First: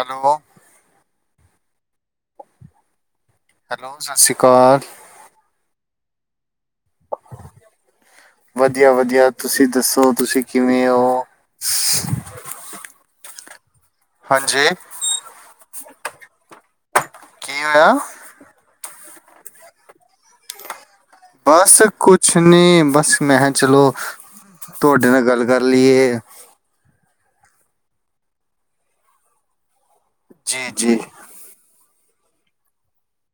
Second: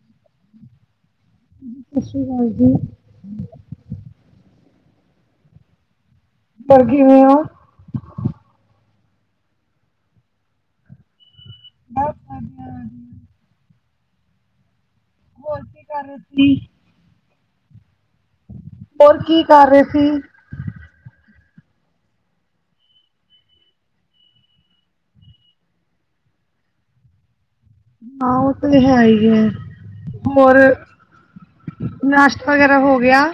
Hello, ਸਸ ਰੀ ਕਾਲ ਜੀ। ਹੈਲੋ, ਸਾਸਰੀ ਕਾਰ। ਹੋਰ ਕਿਵੇਂ ਓਂ। ਵਦੀਆ-ਵਦੀਆ ਤੁਸੀਂ ਦੱਸੋ ਤੁਸੀਂ ਕਿਵੇਂ ਓਂ। [inaudible] ਹਾਂਜੀ। ਹੋਰ ਕੀ ਕਰ ਰਏ ਸੀ। ਕੀ ਹੋਏਆ? ਹੋਰ ਕੀ ਕਰ ਰਏ ਸੀ। ਬਸ ਕੁਛ ਨੀ ਬਸ ਮੈਂ ਖਾਂ ਚਲੋ ਤੁਆਡੇ ਨਾਲ ਗੱਲ ਕਰ ਲਈਏ। ਹਾਂ ਓ ਤੇ ਹੈਈ ਐ, ਹੋਰ ਜੀ ਜੀ। ਨਾਸ਼ਤਾ ਵਗੈਰਾ ਹੋ ਗੇਆ।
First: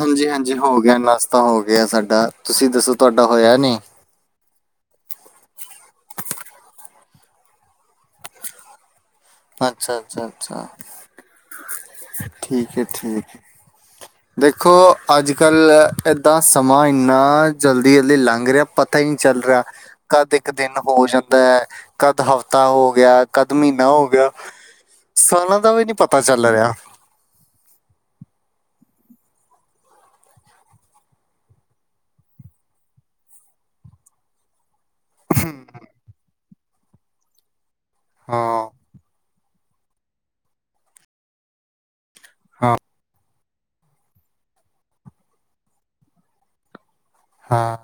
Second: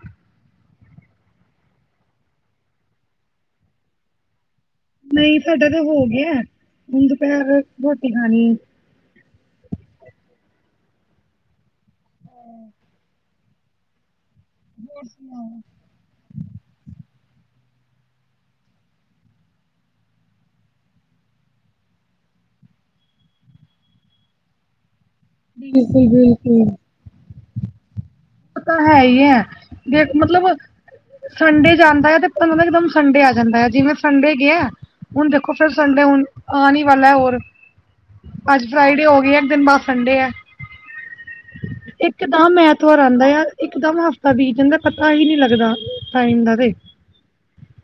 ਹਾਂਜੀ-ਹਾਂਜੀ ਹੋ ਗੇਆ ਨਾਸ਼ਤਾ ਹੋ ਗੇਆ ਸਾਡਾ ਤੁਸੀਂ ਦੱਸੋ ਤੁਆਡਾ ਹੋਏਆ ਨਈਂ। ਨਈ ਸਾਡਾ ਤਾਂ ਹੋ ਗੇਆ, ਹੁਨ ਦੁਪੈਰ ਰੋਟੀ ਖਾਨੀ ਏ। ਅੱਛਾ-ਅੱਛਾ-ਅੱਛਾ, ਠੀਕ ਏ ਠੀਕ ਏ। ਦੇਖੋ, ਹੋਰ ਅੱਜ ਸੁਣਾਓ? ਕੱਲ੍ਹ ਏਦਾਂ ਸਮਾਂ ਏੰਨਾ ਜਲਦੀ-ਜਲਦੀ ਲੰਘ ਰਿਹਾ ਪਤਾ ਨੀਂ ਚੱਲ ਰਿਹਾ ਕਦ ਇੱਕ ਦਿਨ ਹੋ ਜਾਂਦਾ ਐ ਕੱਦ ਹਫ਼ਤਾ ਹੋ ਗਿਆ, ਕੱਦ ਮਹੀਨਾ ਹੋ ਗਿਆ ਸਾਲਾਂ ਦਾ ਵੀ ਨੀ ਬਿਲਕੁਲ ਪਤਾ ਚੱਲ ਬਿਲਕੁਲ ਰੇਹਾ ਤਾਂ ਹੈ ਈ ਐ ਜੇ ਮਤਲਬ ਸੰਡੇ ਜੇ ਆੰਦਾ ਏ ਤੇ ਇੱਕ ਦਮ ਸੰਡੇ ਆ ਜਾਂਦਾ ਆ ਜਿਵੇਂ ਸੰਡੇ ਗਿਆ ਹੁਨ ਦੇਖੋ ਫਿਰ ਸੰਡੇ ਹੁਨ ਆਨ ਈ ਵਾਲਾ ਹੋਰ ਅੱਜ ਹਾਂ ਫਰਾਈਡੇ ਹੋ ਗਈ ਇੱਕ ਦਿਨ ਬਸ ਸੰਡੇ ਐ ਇੱਕਦਮ ਹਾਂ ਐਤਵਾਰ ਯਾਰ ਇਕ ਦਮ ਹਫ਼ਤਾ ਬੀਤ ਜਾਂਦਾ ਪਤਾ ਈ ਨੀ ਲੱਗਦਾ ਟਾਈਮ ਦਾ ਤੇ ਹਾਂ।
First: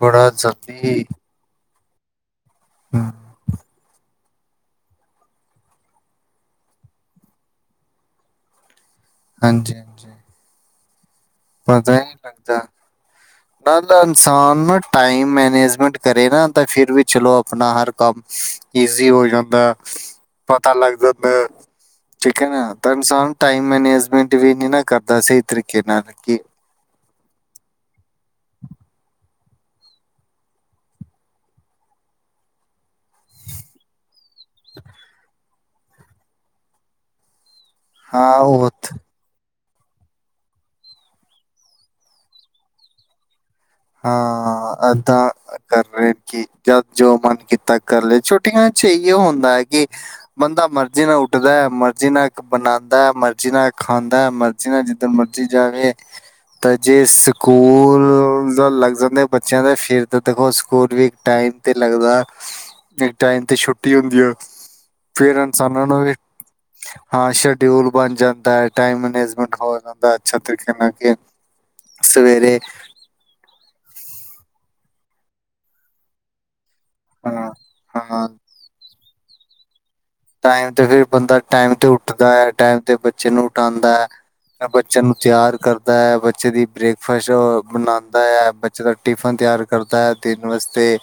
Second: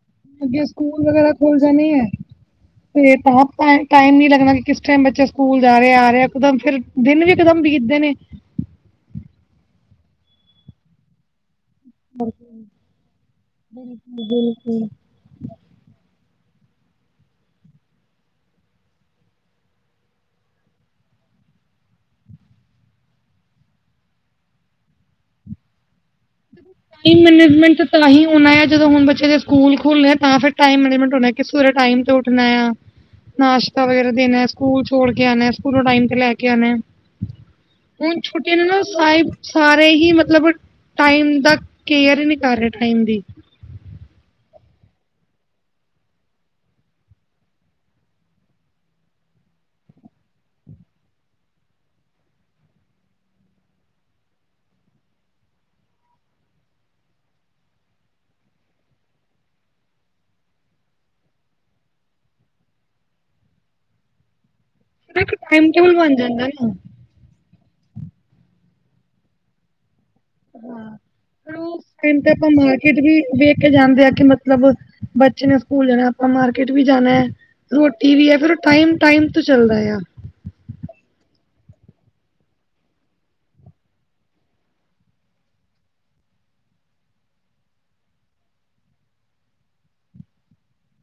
ਬੜਾ ਅੱਗੇ ਸਕੂਲ ਜਲਦੀ ਵਗੈਰਾ ਖੁਲ ਜਾਂਨੇ ਏ ਹਮ, ਤੇ ਤਾ ਟਾਈਮ ਨੀ ਲੱਗਨਾ ਕਿ ਕਿਸ ਟਾਈਮ ਬੱਚੇ ਸਕੂਲ ਜਾ ਰਿਹੇ ਆ ਰਿਹੇ ਆ ਇਕਦਮ ਫਿਰ ਦਿਨ ਵੀ ਇਕਦਮ ਬੀਤਦੇ ਨੇ ਹਾਂਜੀ-ਹਾੰਜੀ ਪਤਾ ਈ ਲੱਗਦਾ ਨਾ ਤਾਂ ਇਨਸਾਨ ਨਾ ਬਿਲਕੁਲ ਟਾਈਮ ਮੈਨੇਜਮੈਂਟ ਕਰੇ ਨਾ ਤਾਂ ਫਿਰ ਵੀ ਚਲੋ ਅਪਨਾ ਹਰ ਕੰਮ ਈਜ਼ੀ ਹੋ ਜਾਂਦਾ ਪਤਾ ਲੱਗ ਜਾਂਦਾ ਐ ਠੀਕ ਹੈ ਨਾ ਤਾਂ ਇਨਸਾਨ ਟਾਈਮ ਮੈਨੇਜਮੈਂਟ ਵੀ ਨੀ ਨਾ ਕਰਦਾ ਸਹੀ ਤਰੀਕੇ ਨਾਲ ਕਿ ਟਾਈਮ ਮੈਨੇਜਮੈਂਟ ਤਾਂ ਹੀ ਹੋਨਾ ਏ ਜਦੋਂ ਹੁਣ ਬੱਚੇ ਦੇ ਸਕੂਲ ਖੁੱਲ੍ਹਣੇ ਆ ਤਾਂ ਫਿਰ ਟਾਈਮ ਮੈਨੇਜਮੈਂਟ ਕਿ ਸਵੇਰੇ ਟਾਈਮ ਤੋਂ ਉੱਠਣਾ ਆ ਨਾਸ਼ਤਾ ਵਗੈਰਾ ਦੇਨਾ ਏ ਸਕੂਲ ਛੋੜ ਕੇ ਆਨਾ ਸਕੂਲ ਟਾਈਮ ਤੇ ਲੈ ਕੇ ਆਨਾ ਏ ਹੁਨ ਹਾਂ ਛੁੱਟੀਆਂ ਨੇ ਉਹ ਨਾ ਸਾਰੇ ਸਾਰੇ ਹੀ ਮਤਲਬ ਟਾਈਮ ਦਾ ਕੇਅਰ ਈ ਨੀ ਕਰ ਰਹੇ ਟਾਈਮ ਦੀ ਹਾਂ ਇੱਦਾ ਕਰ ਰਹੇ ਕਿ ਜਦ ਜੋ ਮਨ ਕੀਤਾ ਕਰ ਲਿਆ ਛੁੱਟੀਆਂ ਚ ਇਹੀਉ ਹੁੰਦਾ ਐ ਕਿ ਬੰਦਾ ਮਰਜੀ ਨਾਲ ਉੱਠਦਾ ਐ, ਮਰਜੀ ਨਾਲ ਬਨਾੰਦਾ ਐ ਮਰਜੀ ਨਾਲ ਖਾਂਦਾ ਮਰ ਜਿਵੇਂ ਜਿੰਦਾ ਮਰਜ਼ੀ ਜਾਵੇ ਤਾਂ ਜੇ ਸਕੂਲ ਜਦੋ ਲੱਗ ਜਾਂਦੇ ਬੱਚਿਆਂ ਦੇ ਫਿਰ ਤਾਂ ਦੇਖੋ ਸਕੂਲ ਵੀ ਟਾਈਮ ਤੇ ਲੱਗਦਾ ਤੇ ਟਾਈਮ ਤੇ ਛੁੱਟੀ ਹੁੰਦੀ ਆ ਇੱਕ ਫਿਰ ਟਾਈਮ ਇਨਸਾਨਾਂ ਟੇਬਲ ਨੂੰ ਵੀ ਬਣ ਜਾਂਦਾ ਨਾ। ਹਾਂ ਸ਼ਡਿਊਲ ਬਨ ਜਾਂਦਾ ਹੈ, ਟਾਈਮ ਮੈਨੇਜਮੈਂਟ ਹੋ ਜਾਂਦਾ ਅੱਛਾ ਤਰੀਕੇ ਨਾਲ ਕਿ [unintelligible] ਸਵੇਰੇ ਕਿਤੇ ਵੀ ਵੇਖ ਕੇ ਜਾਂਦੇ ਆ ਕਿ ਮਤਲਬ ਬੱਚੇ ਨੇ ਸਕੂਲ ਜਾਨਾ ਆਪਾਂ ਮਾਰ ਕੀਟ ਵੀ ਜਾਨਾ ਏ ਹਾਂ ਰੋਟੀ ਹਾਂ ਵੀ ਐ ਫਿਰ ਉਹ ਟਾਈਮ ਟਾਈਮ ਤੋਂ ਚੱਲਦਾ ਏ ਆ ਟਾਈਮ ਤੇ ਫਿਰ ਬੰਦਾ ਟਾਈਮ ਤੇ ਉੱਠਦਾ ਐ ਟਾਈਮ ਤੇ ਬੱਚੇ ਨੂੰ ਉਠਾੰਦਾ ਐ ਬੱਚਿਆਂ ਨੂੰ ਤਿਆਰ ਕਰਦਾ ਐ, ਬੱਚੇ ਦੀ ਬ੍ਰੇਕਫਾਸਟ ਬਨਾਦਾ ਐ ਜਦੋ ਟਿਫਨ ਤਿਆਰ ਕਰਦਾ ਐ ਦਿਨ ਵਾਸਤੇ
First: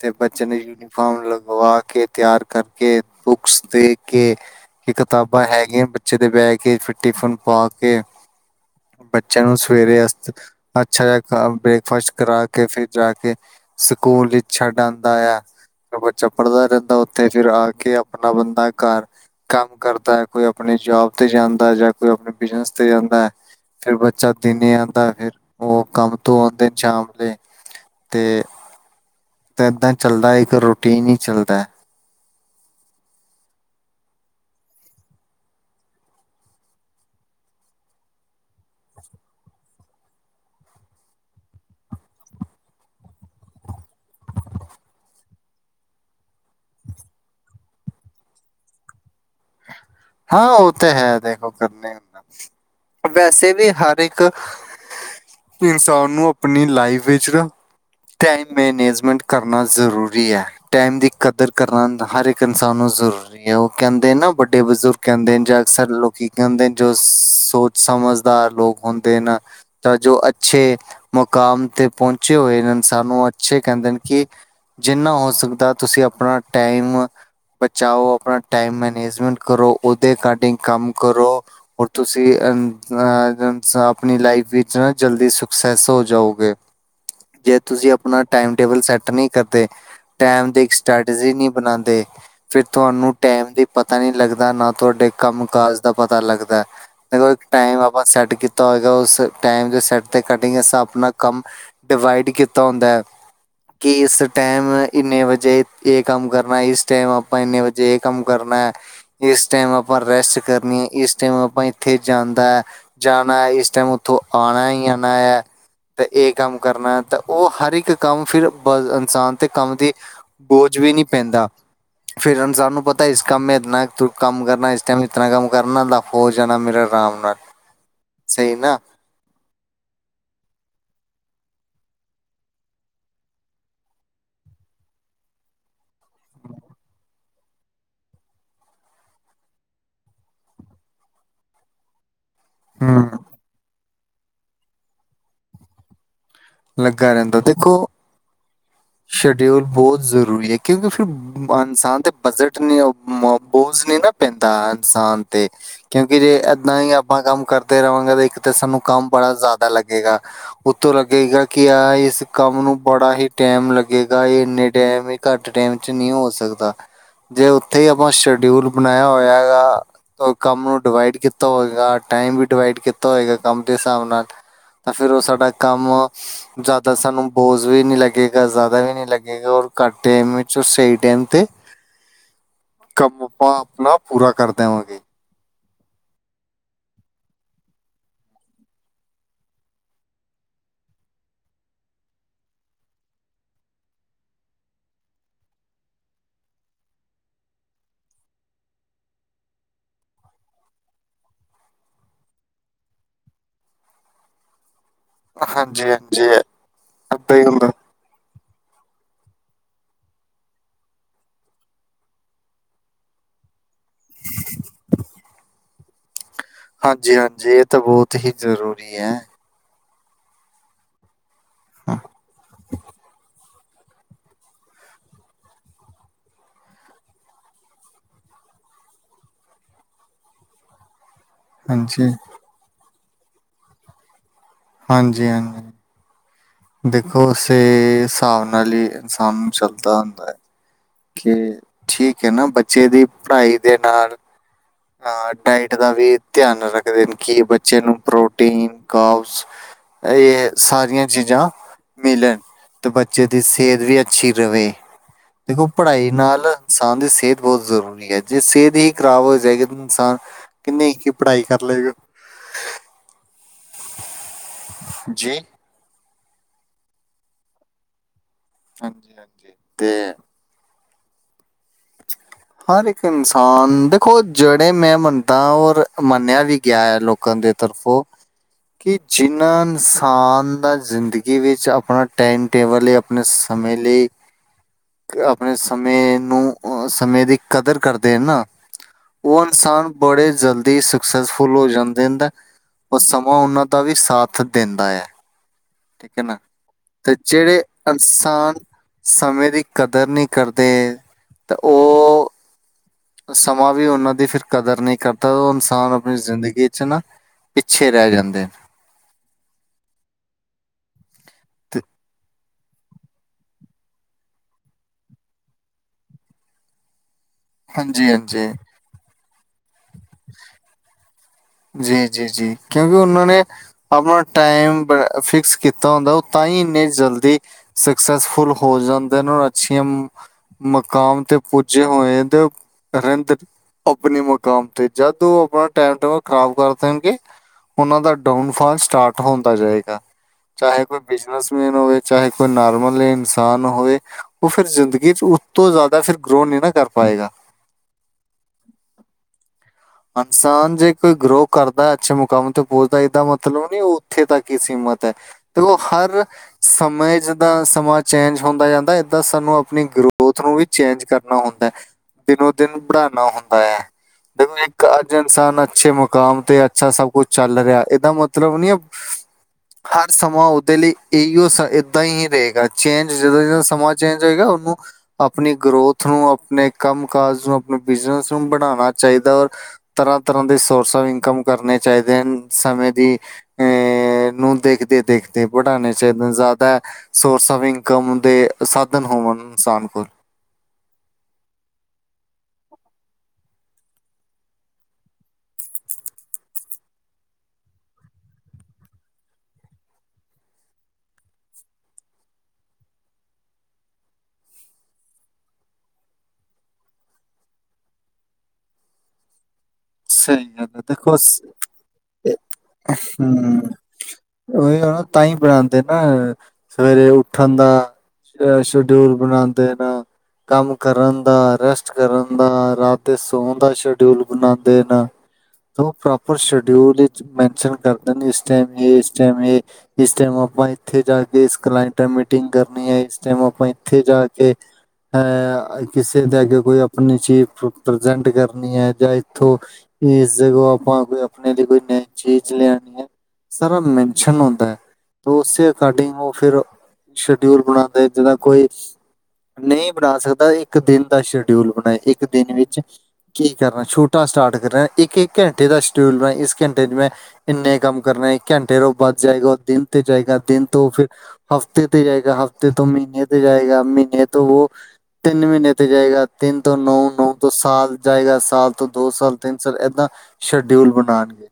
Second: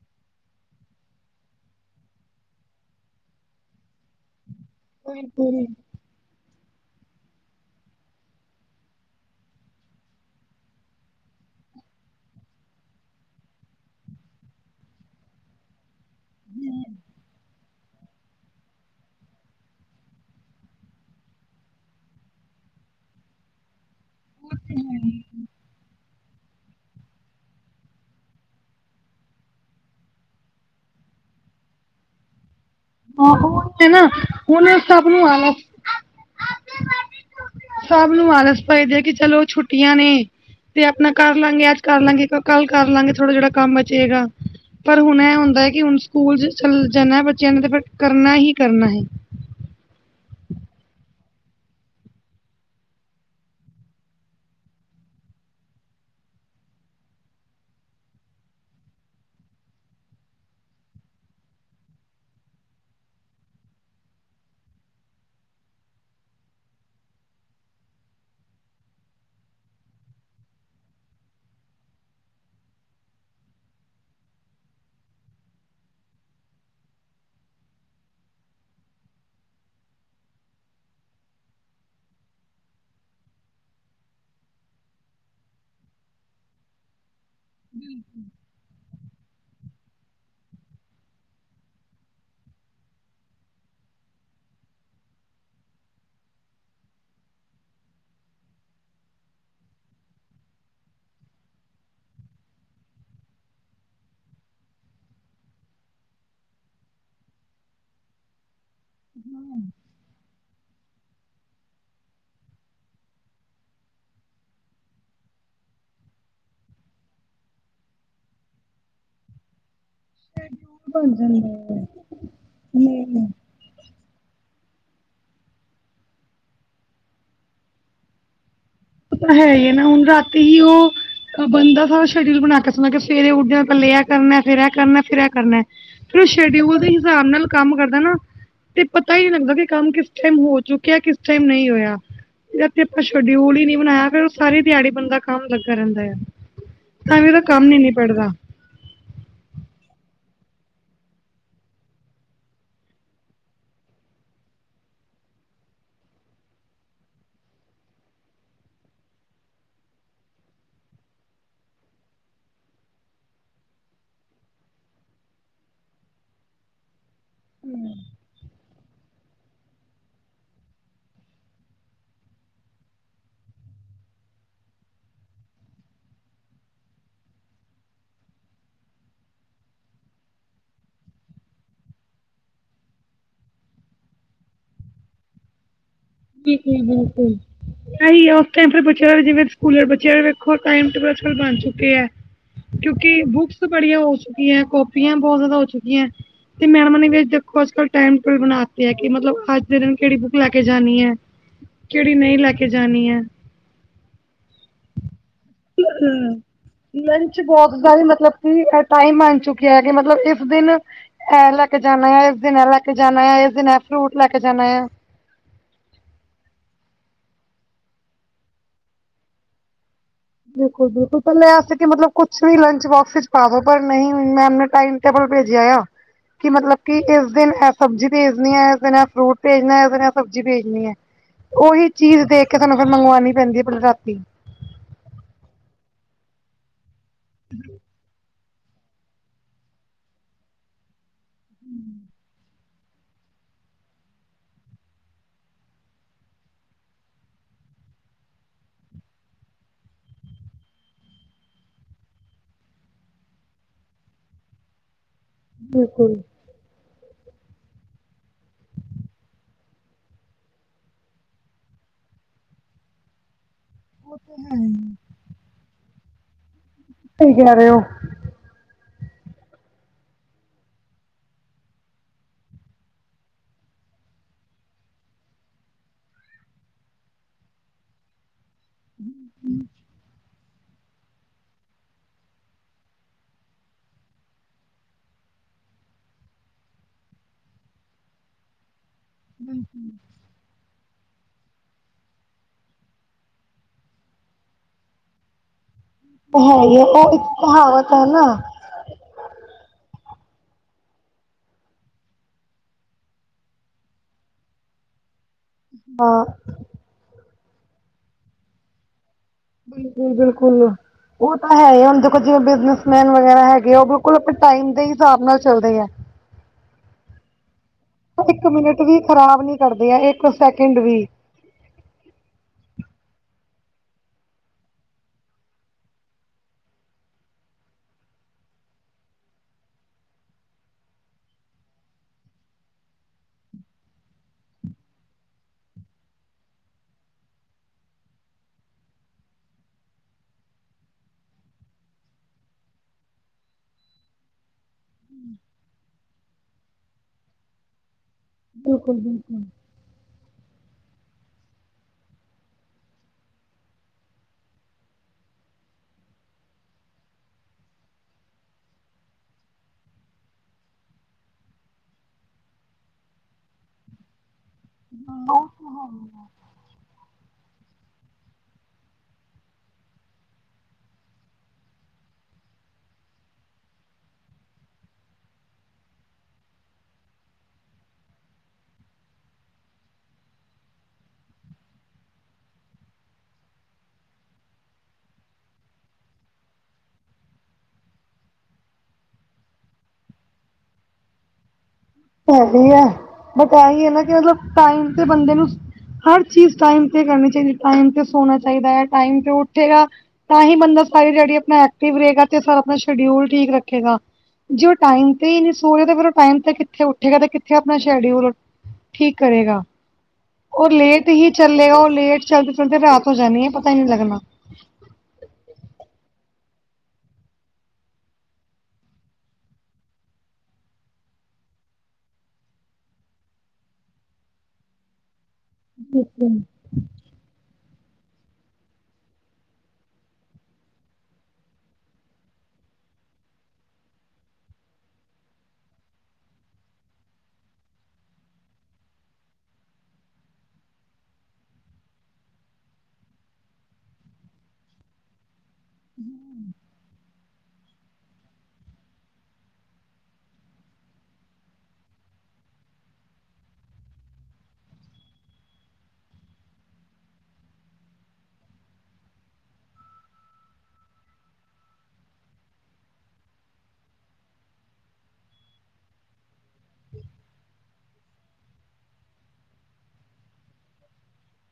ਤੇ ਬੱਚੇ ਨੇ ਯੂਨੀਫਾਰਮ ਲਗਵਾ ਕੇ ਤਿਆਰ ਕਰਕੇ ਬੁੱਕਸ ਦੇਖ ਕੇ ਇਹ ਕਿਤਾਬਾਂ ਹੈਗੀਆਂ ਬੱਚੇ ਦੇ ਬੈਗ ਚ ਫਿਰ ਟਿਫਨ ਪਾ ਕੇ ਬੱਚਿਆਂ ਨੂੰ ਸਵੇਰੇ ਅ ਅੱਛਾ ਜੇਆ ਕਮ ਬ੍ਰੈਕਫਾਸਟ ਕਰਾ ਕੇ ਫਿਰ ਜਾ ਕੇ ਸਕੂਲ ਵਿੱਚ ਛੱਡ ਆਉਂਦਾ ਆ ਫਿਰ ਬੱਚਾ ਪੜ੍ਹਦਾ ਰਹਿੰਦਾ ਉੱਥੇ ਫਿਰ ਆ ਕੇ ਆਪਨਾ ਬੰਦਾ ਘਰ ਕੰਮ ਕਰਦਾ ਐ ਕੋਈ ਆਪਨੀ ਜੋਬ ਤੇ ਜਾਂਦਾ ਜਾਂ ਕੋਈ ਆਪਨੇ ਬਿਜਨਸ ਤੇ ਜਾਂਦਾ ਐ ਫਿਰ ਬੱਚਾ ਦਿਨੇ ਆੰਦਾ ਫਿਰ ਉਹ ਕੰਮ ਤੋਂ ਆਉਂਦੇ ਨੇ ਸ਼ਾਮ ਦੇ, ਤੇ ਤੇ ਏਦਾਂ ਚੱਲਦਾ ਏ ਇਕ ਰੂਟੀਨ ਈ ਚੱਲਦੈ। ਹਾਂ ਓ ਨੇ ਨਾ ਉਨੇ ਸਭ ਨੂੰ ਆਲਸ [inaudible] ਸਭ ਨੂੰ ਆਲਸ ਪਏ ਦੇ ਕੀ ਚਲੋ ਛੁੱਟੀਆਂ ਨੇ 'ਤੇ ਆਪਣਾ ਕਰਲਾਂਗੇ, ਅੱਜ ਕਰਲਾਂਗੇ ਕ ਕੱਲ ਕਰਲਾਂਗੇ ਥੋੜਾ ਜੇੜਾ ਕੰਮ ਬਚੇਗਾ। ਪਰ ਹੁਣ ਐ ਹੁੰਦਾ ਐ ਕਿ ਹੁਣ ਸਕੂਲਜ ਚੱਲ ਜਾਣਾ ਐ ਬੱਚਿਆਂ ਨੇ 'ਤੇ ਫੇਰ ਕਰਨਾ ਹੀ, ਕਰਨਾ ਹੀ। ਹਾਂ ਓ ਤਾਂ ਹੈ ਦੇਖੋ ਕਰਨਾ ਨਾ ਵੈਸੇ ਵੀ ਹਰ ਇੱਕ ਇਨਸਾਨ ਨੂੰ ਆਪਣੀ ਲਾਈਫ ਵਿੱਚ ਨਾ ਟਾਈਮ ਮੈਨੇਜਮੈਂਟ ਕਰਨਾ ਜ਼ਰੂਰੀ ਐ। ਟਾਈਮ ਦੀ ਕਦਰ ਕਰਨਾ ਹਰ ਇੱਕ ਇਨਸਾਨ ਨੂੰ ਜ਼ਰੂਰੀ ਐ ਓ ਕੈਂਦੇ ਨਾ ਵੱਡੇ ਬਜ਼ੁਰ ਕੈਂਦੇ ਨੇ ਜਾਂ ਅਕਸਰ ਲੋਕੀ ਕੈਂਦੇ ਨ ਜੋ ਸੋਚ ਸਮਝਦਾਰ ਲੋਕ ਹੁੰਦੇ ਨਾ ਤਾਂ ਜੋ ਅੱਛੇ ਮੁਕਾਮ 'ਤੇ ਪਹੁੰਚੇ ਹੋਏ ਨਾ ਸਾਨੂੰ ਅੱਛੇ ਕੈਂਦੇ ਨੇ ਕਿ ਜਿੰਨਾ ਹੋ ਸਕਦਾ ਤੁਸੀਂ ਆਪਣਾ ਟਾਈਮ ਬਚਾਓ ਆਪਣਾ ਟਾਈਮ ਮੈਨੇਜਮੈਂਟ ਕਰੋ ਉਦੇ ਕਾਡਿਗ ਕੰਮ ਕਰੋ। ਹੋਰ ਤੁਸੀਂ ਅ ਆਪਣੀ ਲਾਈਫ ਵਿੱਚ ਨ ਜਲਦੀ ਸਕਸੈਸ ਹੋ ਜਾਓਗੇ। ਜੇ ਤੁਸੀਂ ਆਪਣਾ ਟਾਈਮ ਟੇਬਲ ਸੈਂਟ ਨੀ ਕਰਦੇ ਟਾਈਮ ਦੀ ਇੱਕ ਸਟੈਟਰਜੀ ਨੀ ਬਣਾਂਦੇ ਫਿਰ ਤੁਹਾਨੂੰ ਟਾਈਮ ਦੀ ਪਤਾ ਨੀ ਲੱਗਦਾ ਨਾ ਤੁਹਾਡੇ ਕੰਮ ਕਾਜ ਦਾ ਪਤਾ ਲੱਗਦੈ। ਜਦੋਂ ਟਾਈਮ ਆਪਾਂ ਸੈੱਟ ਕੀਤਾ ਹੋਏਗਾ ਉਸ ਟਾਈਮ ਦੇ ਸੈੱਟ 'ਤੇ ਕਟਿੰਗਸ ਆਪਣਾ ਕੰਮ ਡਿਵਾਈਡ ਕੀਤਾ ਹੁੰਦਾ ਐ ਕਿ ਇਸ ਟੈਮ ਇੰਨੇ ਵਜੇ ਏ ਕੰਮ ਕਰਨਾ, ਇਸ ਟੈਮ ਆਪਾਂ ਇੰਨੇ ਵਜੇ ਏ ਕੰਮ ਕਰਨੈ। ਇਸ ਟਾਈਮ ਆਪਾਂ ਰੈਸਟ ਕਰਨੀ ਆ ਇਸ ਟਾਈਮ ਆਪਾਂ ਇੱਥੇ ਜਾਂਦੈ। ਜਾਣਾ ਐ ਇਸ ਟਾਈਮ ਉੱਥੋਂ ਆਣਾ ਹੀ ਆਣਾ ਐ 'ਤੇ ਏ ਕੰਮ ਕਰਨਾ ਤਾਂ ਓ ਹਰ ਇੱਕ ਕੰਮ ਫਿਰ ਬ ਇਨਸਾਨ 'ਤੇ ਕੰਮ ਦੀ ਬੋਝ ਵੀ ਨੀ ਪੈਂਦਾ, ਫਿਰ ਇਨਸਾਨ ਨੂੰ ਪਤਾ ਇਸ ਕੰਮ ਮੇਰੇ ਨਾ ਤੂੰ ਕੰਮ ਕਰਨਾ ਇਸ ਟਾਈਮ ਇਤਰਾ ਕੰਮ ਕਰਨਾ ਲਫ ਹੋ ਜਾਣਾ ਮੇਰਾ ਰਾਮ ਨਾਲ, ਸਈ ਨਾ। ਹੈ ਈ ਆ ਨਾ ਹੁਣ ਰਾਤੀ ਹੀ ਹੋ ਅ ਬੰਦਾ ਸਾਰਾ ਸ਼ਡਿਊਲ ਬਣਾ ਕੇ ਸੌਦਾ ਕੇ ਸਵੇਰੇ ਉੱਠਦਿਆਂ ਪੈਲੇ ਐ ਕਰਨੈ, ਫੇਰ ਐ ਕਰਨੈ, ਫਿਰ ਐ ਕਰਨੈ। ਫਿਰ ਸ਼ਡਿਊਲ ਦੇ ਹਿਸਾਬ ਨਾਲ ਕੰਮ ਕਰਦਾ ਨਾ ਤੇ ਪਤਾ ਈ ਨੀ ਲੱਗਦਾ ਕਿ ਕੰਮ ਕਿਸ ਟਾਈਮ ਹੋ ਚੁੱਕਿਆ, ਕਿਸ ਟਾਈਮ ਨਈ ਹੋਇਆ। ਜਦ ਕਿ ਆਪਾਂ ਹੂੰ ਸ਼ਡਿਊਲ ਈ ਨੀ ਬਣਾਇਆ ਫਿਰ ਓ ਸਾਰੀ ਦਿਆੜੀ ਬੰਦਾ ਕੰਮ ਲੱਗਾ ਰੈਂਦਾ ਆ। ਲੱਗਾ ਤਾਂ ਵੀ ਉਦਾ ਰਹਿੰਦਾ ਕੰਮ ਨੀ ਦੇਖੋ ਨਿਬੜਦਾ। ਸ਼ਡਿਊਲ ਬੋ ਜ਼ਰੂਰੀ ਐ ਕਿਉਂਕਿ ਫਿਰ ਇਨਸਾਨ ਤੇ ਬਜਟ ਨੀ ਆਉ ਬੋਜ ਨੇ ਨਾ ਪੈਂਦਾ ਇਨਸਾਨ 'ਤੇ ਕਿਉਂਕਿ ਜੇ ਏਦਾਂ ਈ ਆਪਾਂ ਕੰਮ ਕਰਦੇ ਰਵਾਂਗੇ 'ਤੇ ਇੱਕ ਤੇ ਸਾਨੂੰ ਕੰਮ ਬੜਾ ਜਿਆਦਾ ਲੱਗੇਗਾ। ਉਤੋਂ ਲੱਗੇਗਾ ਕਿ ਆ ਇਸ ਕੰਮ ਨੂੰ ਬੜਾ ਹੀ ਟਾਈਮ ਲੱਗੇਗਾ ਏ ਇੰਨੇ ਟੈਮ ਈ ਘੱਟ ਟੈਮ 'ਚ ਨੀ ਹੋ ਸਕਦਾ। ਜੇ ਉੱਥੇ ਈ ਆਪਾਂ ਸ਼ਡਿਊਲ ਬਣਾਇਆ ਹੋਇਆ ਗਾ ਓ ਕੰਮ ਨੂੰ ਡਿਵਾਈਡ ਕੀਤਾ ਹੋਏਗਾ, ਟਾਈਮ ਵੀ ਡਿਵਾਈਡ ਕੀਤਾ ਹੋਏਗਾ ਕੰਮ ਦੇ ਹਿਸਾਬ ਨਾਲ ਤਾਂ ਫਿਰ ਓ ਸਾਡਾ ਕੰਮ ਜਿਆਦਾ ਸਾਨੂੰ ਬੋਝ ਵੀ ਨੀ ਲੱਗੇ ਗਾ ਜਿਆਦਾ ਵੀ ਨੀ ਲੱਗੇਗਾ ਔਰ ਘੱਟ ਟਾਈਮ ਵਿੱਚੋਂ ਸਈ ਟਾਈਮ ਤੇ ਕੰਮ ਆਪਾਂ ਆਪਣਾ ਪੂਰਾ ਕਰ ਦੇਵਾਂਗੇ। ਠੀਕ ਏ ਬਿਲਕੁੱਲ। ਆਈ ਉਸ ਟਾਇਮ ਫਿਰ ਬੱਚਿਆਂ ਦਾ ਵੀ ਜਿਵੇਂ ਸਕੂਲ ਆਲੇ ਬੱਚਿਆਂ ਦਾ ਵੇਖੋ‌ ਟਾਇਮ‌ ਟੇਬਲ ਅੱਜ-ਕੱਲ ਬਣ ਚੁੱਕੇ ਐ। ਕਿਉਂਕਿ ਬੁੱਕਸ ਬੜੀਆਂ ਹੋ ਚੁੱਕੀਆਂ ਐ, ਕੋਪੀਆਂ ਬੋ ਜਿਆਦਾ ਹੋ ਚੁੱਕੀਆਂ ਐ। ਤੇ ਮੈਡਮਾਂ ਨੇ ਵੇ ਦੇਖੋ ਅੱਜ-ਕੱਲ ਟੈਮ ਟੇਬਲ ਬਨਾ ਤੇ ਐ ਕਿ ਮਤਲਬ ਅੱਜ ਦੇ ਦਿਨ ਕੇੜੀ ਬੁੱਕ ਲੈ ਕੇ ਜਾਨੀ ਐ ਕੇੜੀ ਨਈ ਲੈ ਕੇ ਜਾਨੀ ਐ। ਹਾਂਜੀ ਹਾਂਜੀ ਅ ਏਦਾਂ ਲੰਚ ਹੀ ਹੁੰਦਾ ਬੋਕਸ ਗਏ ਮਤਲਬ ਕੀ ਐ ਟਾਈਮ ਬਨ ਚੁੱਕਿਐ ਕਿ ਮਤਲਬ ਇਸ ਦਿਨ ਐ ਲੈ ਜਾਨੈ, ਇਸ ਦਿਨ ਐ ਲੈ ਕੇ ਜਾਨੈ, ਇਸ ਦਿਨ ਐ ਫਰੂਟ ਲੈ ਕੇ ਜਾਨੈ ਹਾਂਜੀ-ਹਾਂਜੀ, ਏ ਤਾਂ ਬਹੁਤ ਹੀ ਜਰੂਰੀ ਐ। ਬਿਲਕੁਲ-ਬਿਲਕੁਲ, ਪੈਲੇ ਐ ਸੀ ਕਿ ਮਤਲਬ ਕੁਛ ਵੀ ਲੰਚ ਬੋਕਸ ਇੱਚ ਪਾ ਦੋ, ਪਰ ਨਈ ਮੈਂਮ ਨੇ ਟਾਈਮ ਟੇਬਲ ਭੇਜਿਆ ਏਆ ਕਿ ਮਤਲਬ ਕਿ ਏਸ ਦਿਨ ਐ ਸਬਜੀ ਭੇਜਨੀ ਐ, ਐਸ ਦਿਨ ਐ ਫਰੂਟ ਭੇਜਨੈ, ਐਸ ਦਿਨ ਐ ਸਬਜੀ ਭੇਜਨੀ ਏ। ਓਹੀ ਹਾਂਜੀ ਚੀਜ਼ ਦੇਖ ਕੇ ਸਾਨੂੰ ਫੇਰ ਮੰਗਵਾਨੀ ਪੈਂਦੀ ਏ ਪੇਲ ਰਾਤੀ। ਹਾਂਜੀ-ਹਾਂਜੀ। ਦੇਖੋ, ਉਸੇ ਸਾਬ ਨਾਲ ਈ ਇਨਸਾਨ ਚੱਲਦਾ ਹੁੰਦਾ ਐ। ਕਿ ਠੀਕ ਹੈ ਨਾ ਬੱਚੇ ਦੀ ਪੜਾਈ ਦੇ ਨਾਲ ਆ ਡਾਇਟ ਦਾ ਵੀ ਧਿਆਨ ਰੱਖਦੇ ਨੇ ਕਿ ਬੱਚੇ ਨੂੰ ਪ੍ਰੋਟੀਨ, ਕਾਬਜ਼ ਆ ਏਹ ਸਾਰੀਆਂ ਚੀਜਾਂ ਮਿਲਨ ਤੇ ਬੱਚੇ ਦੀ ਸੇਹਤ ਵੀ ਅੱਛੀ ਰਵੇ। ਦੇਖੋ ਪੜਾਈ ਬਿਲਕੁਲ। ਨਾਲ ਇਨਸਾਨ ਦੀ ਸੇਤ ਬੋਤ ਜ਼ਰੂਰੀ ਐ, ਜੇ ਸੇਤ ਈ ਖ਼ਰਾਬ ਹੋ ਜ਼ਾਏਗੀ ਤ ਇਨਸਾਨ ਕਿੰਨੀ ਕੀ ਪੜਾਈ ਕਰ ਲਏਗਾ। ਓ ਤੇ ਹੈ ਈ। ਜੀ ਕੀ ਕੈ ਰੇ ਓ? ਹਾਂਜੀ-ਹਾਂਜੀ ਤੇ ਹਰ ਇੱਕ ਇਨਸਾਨ ਦੇਖੋ, ਜੜੇ ਮੈਂ ਮੰਨਦਾਂ ਔਰ ਮੰਨਿਆ ਵੀ ਗਿਆ ਐ ਲੋਕਾਂ ਦੇ ਤਰਫੋ ਕਿ ਜਿੰਨਾਂ ਇਨਸਾਨ ਦਾ ਜ਼ਿੰਦ ਗੀ ਵਿੱਚ ਆਪਨਾ ਟਾਈਮ ਟੇਬਲ ਏ ਆਪਨੇ ਸਮੇਂ ਲਈ ਆਪਨੇ ਸਮੇਂ ਨੂੰ ਓ ਸਮੇਂ ਦੀ ਕਦਰ ਕਰਦੇ ਏ ਨਾ, ਓ ਇਨਸਾਨ ਬੜੇ ਜ਼ਲ ਦੀ ਸਕਸੈਸਫੁਲ ਹੋ ਜਾਂਦੇ ਐਂਦਾਂ ਔਰ ਸਮਾਂ ਓਨਾਂ ਦਾ ਵੀ ਸਾਥ ਦੇਂਦਾ ਏਯਾ। ਠੀਕ ਐ ਨਾ ਉਹ ਹੈ ਹੀ ਉਹ ਤੇ ਇੱਕ ਜੇੜੇ ਕਹਾਵਤ ਹੈ ਨਾ ਅਨਸਾਨ ਸਮੇਂ ਦੀ ਕਦਰ ਨੀ ਕਰਦੇ ਤ ਓ ਸਮਾਂ ਵੀ ਓਨਾਂ ਦੀ ਫਿਰ ਕਦਰ ਨੀ ਕਰਦਾ, ਓ ਇਨਸਾਨ ਆਪਨੀ ਹਾਂ ਜ਼ਿੰਦਗੀ 'ਚ ਨਾ ਪਿੱਛੇ ਰੈ ਜਾਂਦੇ ਨ। ਬਿਲਕੁਲ-ਬਿਲਕੁਲ, ਓ ਤਾਂ ਤੇ ਹੈ ਹੁਨ ਦੇਖੋਂ ਜਿਵੇਂ ਬਿਨਜਸ ਮੈਨ ਵਗੈਰਾ ਹੈਗੇ ਆ, ਓ ਬਿਲਕੁਲ ਆਪਨੇ ਟਾਈਮ ਦੇ ਹਿਸਾਬ ਨਾਲ ਚੱਲਦੇ ਆ। ਹਾਂਜੀ ਤੇ ਇੱਕ ਹਾਂਜੀ ਮਿਨਟ ਵੀ ਖ਼ਰਾਬ ਨੀ ਕਰਦੇ ਆ, ਏੱਕ ਓ ਸੈਕਿੰਡ ਵੀ। ਜੀ-ਜੀ-ਜੀ, ਕਿਓਂਕਿ ਓਨਾਂ ਨੇ ਆਪਨਾ ਟਾਈਮ ਬ ਫਿਕਸ ਕੀਤਾ ਹੁੰਦੈ, ਓ ਤਾਂਈ ਇੰਨੇ ਜ਼ਲਦੀ ਸਕਸੈਸਫੁਲ ਹੋ ਜ਼ਾਂਦੇ ਨਾ ਓ ਅੱਛੀ ਮ ਮਕਾਮ ਤੇ ਪੁੱਜੇ ਹੋਏਂ ਤੇ ਰੈਨ ਦੇ ਅ ਆਪਨੀ ਮਕਾਮ ਤੇ। ਜਦ ਓ ਆਪਨਾ ਟੈਮ ਟੇਬਲ ਖ਼ਰਾਬ ਕਰ ਦੇਨਗੇ ਓਨਾਂ ਦਾ ਡਾਊਨਫਾਲ ਸਟਾਰਟ ਹੁੰਦਾ ਜਾਏਗਾ। ਚਾਹੇ ਕੋਈ ਬਿਜਨਸਮੈਨ ਹੋਵੇ, ਚਾਹੇ ਕੋਈ ਨੋਰਮਲ ਇਨਸਾਨ ਹੋਏ ਓ ਫਿਰ ਜ਼ਿੰਦਗੀ 'ਚ ਉਤੋਂ ਜ਼ਿਆਦਾ ਫਿਰ ਗਰੋ ਨੀ ਨਾ ਕਰ ਪਾਏਗਾ। ਬਿਲਕੁਲ-ਬਿਲਕੁਲ। ਅਨਸਾਨ ਜੇ ਕੋਈ ਗਰੋ ਕਰਦੈ ਅੱਛੇ ਮੁਕਾਮ ਤੇ ਪੁੱਜਦੈ, ਏਦਾ ਮਤਲਬ ਨੀ ਓ ਉੱਥੇ ਤੱਕ ਈ ਸੀਮਤ ਐ। ਉਹ ਹਰ ਸਮੇ ਜਿੱਦਾਂ ਸਮਾਂ ਚੇਂਜ ਹੁੰਦਾ ਜਾਂਦਾ, ਏਦਾਂ ਸਾਨੂੰ ਆਪਣੀ ਗਰੋਥ ਨੂੰ ਵੀ ਚੇਂਜ ਕਰਨਾ ਹੁੰਦਾ, ਦਿਨੋ ਦਿਨ ਬੜਾਉਣਾ ਹੁੰਦਾ ਏ। ਜਿਵੇ ਅੱਜ ਇਨਸਾਨ ਅੱਛੇ ਮੁਕਾਮ ਤੇ ਅੱਛਾ ਸਭ ਕੁਛ ਚੱਲ ਰਿਹਾ, ਇਹਦਾ ਮਤਲਬ ਨੀ ਹਰ ਸਮਾਂ ਉਹਦੇ ਲਈ ਅਈਉ ਸ ਏਦਾਂ ਹੀ ਰਹੇਗਾ, ਚੇਂਜ ਜਦੋਂ- ਜਦੋਂ ਸਮਾਂ ਚੇਂਜ ਹੋਏਗਾ, ਉਹਨੂੰ ਆਪਣੀ ਗਰੋਥ ਨੂੰ, ਆਪਣੇ ਕੰਮ ਕਾਜ ਨੂੰ, ਆਪਣੇ ਬਿਜਨਸ ਨੂੰ ਬੜਾਉਣਾ ਚਾਹੀਦਾ। ਔਰ ਤਰ੍ਹਾਂ -ਤਰ੍ਹਾਂ ਦੇ ਸੋਰਸ ਆਫ ਇਨਕਮ ਕਰਨੇ ਚਾਹੀਦੇ ਹਨ। ਸਮੇਂ ਦੀ ਅਅ ਨੂੰ ਦੇਖਦੇ -ਦੇਖਦੇ ਬੜਾਉਣੇ ਚਾਹੀਦੇ। ਜ਼ਿਆਦਾ ਸੋਰਸ ਆਫ ਇਨਕਮ ਦੇ ਸਾਧਨ ਹੋਵਣ ਇਨਸਾਨ ਕੋਲ। ਹੈਗੀ ਹੈ, ਬਟ ਇਹੀ ਹੈ ਨਾ ਕਿ ਮਤਲਬ ਟਾਈਮ ਤੇ ਬੰਦੇ ਨੂੰ ਹਰ ਚੀਜ਼ ਟਾਈਮ ਤੇ ਕਰਨੀ ਚਾਹੀਦੀ, ਟਾਈਮ ਤੇ ਸੋਣਾ ਚਾਹੀਦਾ ਹੈ, ਟਾਈਮ ਤੇ ਉੱਠੇਗਾ ਤਾਂ ਹੀ ਬੰਦਾ ਸਾਰੀ ਦਿਹਾੜੀ ਆਪਣਾ ਐਕਟਿਵ ਰਹੇਗਾ ਤੇ ਸਾਰਾ ਆਪਣਾ ਸ਼ਡਿਊਲ ਠੀਕ ਰੱਖੇਗਾ। ਜੇ ਉਹ ਟਾਈਮ ਤੇ ਈ ਨਹੀਂ ਸੋਏਗਾ, ਫਿਰ ਉਹ ਟਾਈਮ ਤੇ ਕਿੱਥੇ ਉੱਠ ਠੇਗਾ ਤੇ ਕਿੱਥੇ ਆਪਣਾ ਸ਼ਡਿਊਲ ਠੀਕ ਕਰੇਗਾ। ਸਹੀ ਗੱਲ ਉਹ ਹੈ ਲੇਟ ਦੇਖੋ ਹੀ ਸ- ਚੱਲੇਗਾ, ਉਹ ਲੇਟ ਚੱਲਦੇ -ਚੱਲਦੇ ਰਾਤ ਹੋ ਜਾਣੀ ਹੈ ਹਮ ਪਤਾ ਹੀ ਨਹੀਂ ਲੱਗਣਾ। ਉਹੀ ਆ ਨਾ, ਤਈਂ ਬਣਾਉਂਦੇ ਨਾ ਸਵੇਰੇ ਉੱਠਣ ਦਾ ਆਏਂ ਸ਼ਡਿਊਲ ਬਣਾ ਦੇਣਾ। ਕੰਮ ਕਰਨ ਦਾ, ਰੈਸਟ ਕਰਨ ਦਾ, ਰਾਤ ਦੇ ਸੌਣ ਦਾ ਸ਼ਡਿਊਲ ਬਣਾਂਦੇ। ਤੇ ਨਾ ਓਹ ਪ੍ਰੋਪਰ ਸ਼ਡ ਡਿਊਲ ਮੈਨਸ਼ਨ ਕਰਦੇ ਨੇ, ਇਸ ਟਾਈਮ ਏ, ਇਸ ਟੈਮ ਏ। ਇਸ ਟਾਈਮ ਆਪਾਂ ਇੱਥੇ ਜਾ ਕੇ ਇਸ ਕਲਾਇੰਟ ਨਾਲ ਮੀਟਿੰਗ ਕਰਨੀ ਹੈ, ਇਸ ਟਾਈਮ ਆਪਾਂ ਇੱਥੇ ਜਾ ਕੇ ਹੈ, ਕਿਸੇ ਦੇ ਅਗੇ ਕੋਈ ਆਪਣੀ ਚੀਜ਼ ਪ੍ਰਜੈਂਟ ਕਰਨੀ ਹੈ ਜਾਂ ਥੋਂ ਇਸ ਜਗੋਂ ਆਪਾਂ ਕੋਈ ਆਪਣੇ ਲਈ ਕੋਈ ਨਈ ਚੀਜ਼ ਲੈਣੀ ਆ। ਸਾਰਾ ਮੈਨਸ਼ਨ ਹੁੰਦੈ, ਉਸੇ ਅਕੋਡਿੰਗ ਉਹ ਫਿਰ ਡਿਊਲ ਬਣਾਂਦੇ ਜਿਹੜਾ ਕੋਈ ਨਹੀਂ ਬਣਾ ਸਕਦਾ ਇੱਕ ਦਿਨ ਦਾ ਸ਼ਡਿਊਲ, ਬਣਾਏ ਇੱਕ ਦਿਨ ਵਿੱਚ ਕੀ ਕਰਨਾ ਛੋ ਟਾਂ ਸਟਾਟ ਕਰਾ ਇੱਕ -ਇੱਕ ਘੰਟੇ ਸ਼ਡਿਊਲ ਬਣਾ, ਇਸ ਘੰਟੇ 'ਚ ਮੈਂ ਇੰਨੇ ਕੰਮ ਕਰਨੇ, ਘੰਟੇ ਤੋਂ ਵੱਧ ਜਾਏਗਾ ਦਿਨ ਤੇ ਜਾਏਗਾ, ਦਿਨ ਤੋਂ ਫਿਰ ਹਫ਼ਤੇ ਤੇ ਜਾਏਗਾ, ਹਫ਼ਤੇ ਤੋਂ ਮਹੀਨੇ ਤੇ ਜਾਏਗਾ, ਮਹੀਨੇ ਤੋਂ ਉਹ ਤਿੰਨ ਮਹੀਨੇ ਤੇ ਜਾਏਗਾ, ਤਿੰਨ ਤੋਂ ਨੌ, ਨੌ ਤੋਂ ਸਾਲ ਜਾਏਗਾ, ਸਾਲ ਤੋਂ ਦੋ ਸਾਲ ਤਿੰਨ ਸਾਲ ਏਦਾਂ ਸ਼ਡਿਊਲ ਬਣਾ ਲੀਏ।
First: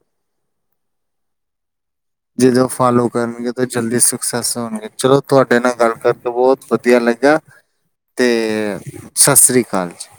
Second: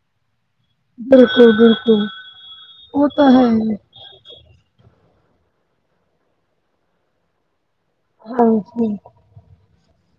ਬਿਲਕੁਲ -ਬਿਲਕੁਲ! ਜਿੱਦਾਂ ਉਹ ਫਾਲੋ ਕਰਨਗੇ ਤਾਂ ਜਲਦੀ ਸੈਸ ਹੋਣਗੇ, ਚਲੋ ਤੁਹਾਡੇ ਨਾਲ ਗੱਲ ਕਰਕੇ ਬਹੁਤ ਵਧੀਆ ਲੱਗਾ। ਤੇ ਸੱਸਰੀ ਕਾਲ ਜੀ।